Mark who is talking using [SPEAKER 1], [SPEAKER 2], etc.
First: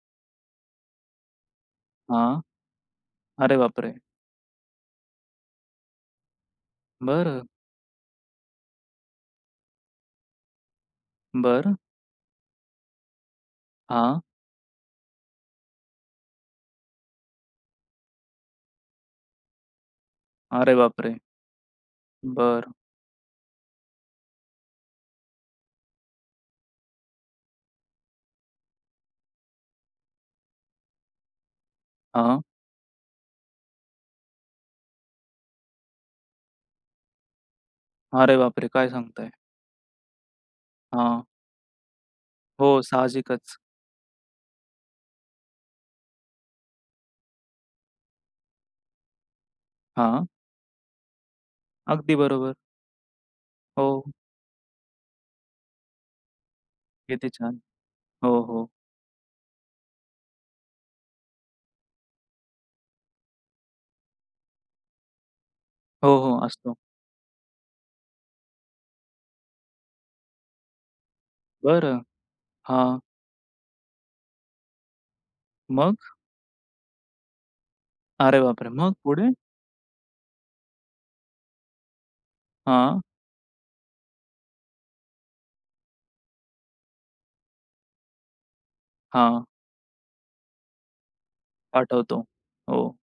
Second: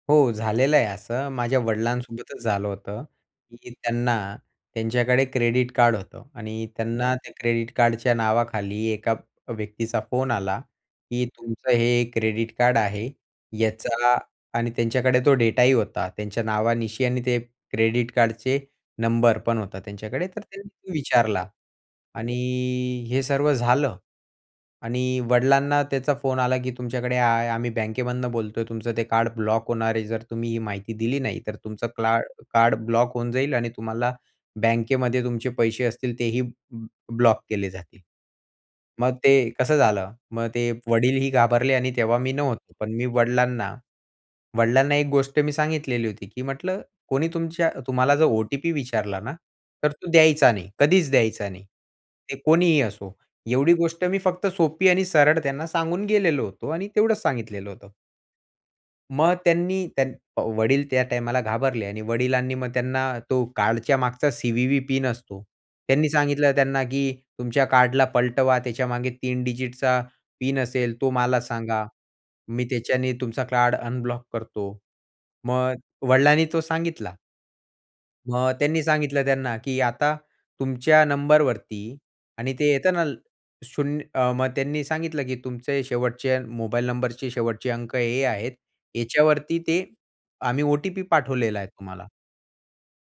[SPEAKER 1] हो, झालेलं आहे असं. माझ्या वडिलांसोबतच
[SPEAKER 2] हां.
[SPEAKER 1] झालं होतं
[SPEAKER 2] अरे
[SPEAKER 1] की
[SPEAKER 2] बापरे!
[SPEAKER 1] त्यांना त्यांच्याकडे क्रेडिट कार्ड होतं. आणि त्यांना त्या
[SPEAKER 2] बरं.
[SPEAKER 1] क्रेडिट कार्डच्या नावाखाली एका व्यक्तीचा फोन आला की "तुमचं
[SPEAKER 2] बरं.
[SPEAKER 1] हे क्रेडिट कार्ड आहे याचा"
[SPEAKER 2] हां.
[SPEAKER 1] आणि त्यांच्याकडे तो डेटाही होता त्यांच्या नावानिशी आणि ते क्रेडिट कार्डचे नंबर पण होते त्यांच्याकडे, तर
[SPEAKER 2] अरे
[SPEAKER 1] त्यांनी
[SPEAKER 2] बापरे!
[SPEAKER 1] विचारला आणि
[SPEAKER 2] बरं.
[SPEAKER 1] हे सर्व झालं आणि वडिलांना त्यांचा फोन आला की "तुमच्याकडे आय आम्ही बँकेमधून बोलतोय. तुमचं ते कार्ड ब्लॉक होणार आहे. जर तुम्ही ही माहिती दिली नाही, तर तुमचं क्ला
[SPEAKER 2] हां.
[SPEAKER 1] कार्ड ब्लॉक होऊन जाईल आणि तुम्हाला बँकेमध्ये तुमचे पैसे असतील तेही ब्लॉक केले जातील."
[SPEAKER 2] अरे बापरे! काय
[SPEAKER 1] मग
[SPEAKER 2] सांगताय?
[SPEAKER 1] ते कसं झालं. मग ते
[SPEAKER 2] हां.
[SPEAKER 1] वडीलही घाबरले आणि तेव्हा मी नव्हतो.
[SPEAKER 2] हो,
[SPEAKER 1] पण मी
[SPEAKER 2] साहजिकच.
[SPEAKER 1] वडिलांना वडिलांना एक गोष्ट सांगितलेली होती की म्हटलं, "कोणी तुमच्या तुम्हाला जर ओ-टी-पी विचारला ना, तर तो
[SPEAKER 2] हां.
[SPEAKER 1] द्यायचा नाही, कधीच द्यायचा नाही,
[SPEAKER 2] अगदी
[SPEAKER 1] ते
[SPEAKER 2] बरोबर.
[SPEAKER 1] कोणीही असो." एवढी गोष्ट
[SPEAKER 2] हो.
[SPEAKER 1] मी फक्त सोपी आणि सरळ त्यांना सांगून गेलेलो होतो आणि तेवढंच
[SPEAKER 2] किती छान.
[SPEAKER 1] सांगितलेलं होतं.
[SPEAKER 2] हो, हो.
[SPEAKER 1] मग त्यांनी, त्यांन अ, वडील त्या टाईमाला घाबरले आणि वडिलांनी मग त्यांना तो कार्डच्या मागचा सी-व्ही-व्ही पिन असतो त्यांनी
[SPEAKER 2] हो, हो,
[SPEAKER 1] सांगितलं
[SPEAKER 2] असतो.
[SPEAKER 1] त्यांना की "तुमच्या कार्ड पलटवा, त्याच्या मागे 3 डिजिटचा पिन असेल, तो मला सांगा,
[SPEAKER 2] बरं.
[SPEAKER 1] मी
[SPEAKER 2] हां.
[SPEAKER 1] त्याच्याने तुमचं कार्ड अनब्लॉक करतो." मग
[SPEAKER 2] मग?
[SPEAKER 1] वडिलांनी तो सांगितला.
[SPEAKER 2] अरे
[SPEAKER 1] मग
[SPEAKER 2] बापरे!
[SPEAKER 1] त्यांनी
[SPEAKER 2] मग
[SPEAKER 1] सांगितलं
[SPEAKER 2] पुढे?
[SPEAKER 1] त्यांना की "आता तुमच्या नंबर वरती" आणि ते येत
[SPEAKER 2] हां.
[SPEAKER 1] ना शून्य अ, मग त्यांनी सांगितलं की "तुमचे शेवटचे मोबाईल नंबरचे शेवटचे अंक हे आहेत.
[SPEAKER 2] हां.
[SPEAKER 1] याच्यावरती ते आम्ही ओ-टी-पी पाठवलेला आहे तुम्हाला."
[SPEAKER 2] पाठवतो. हो.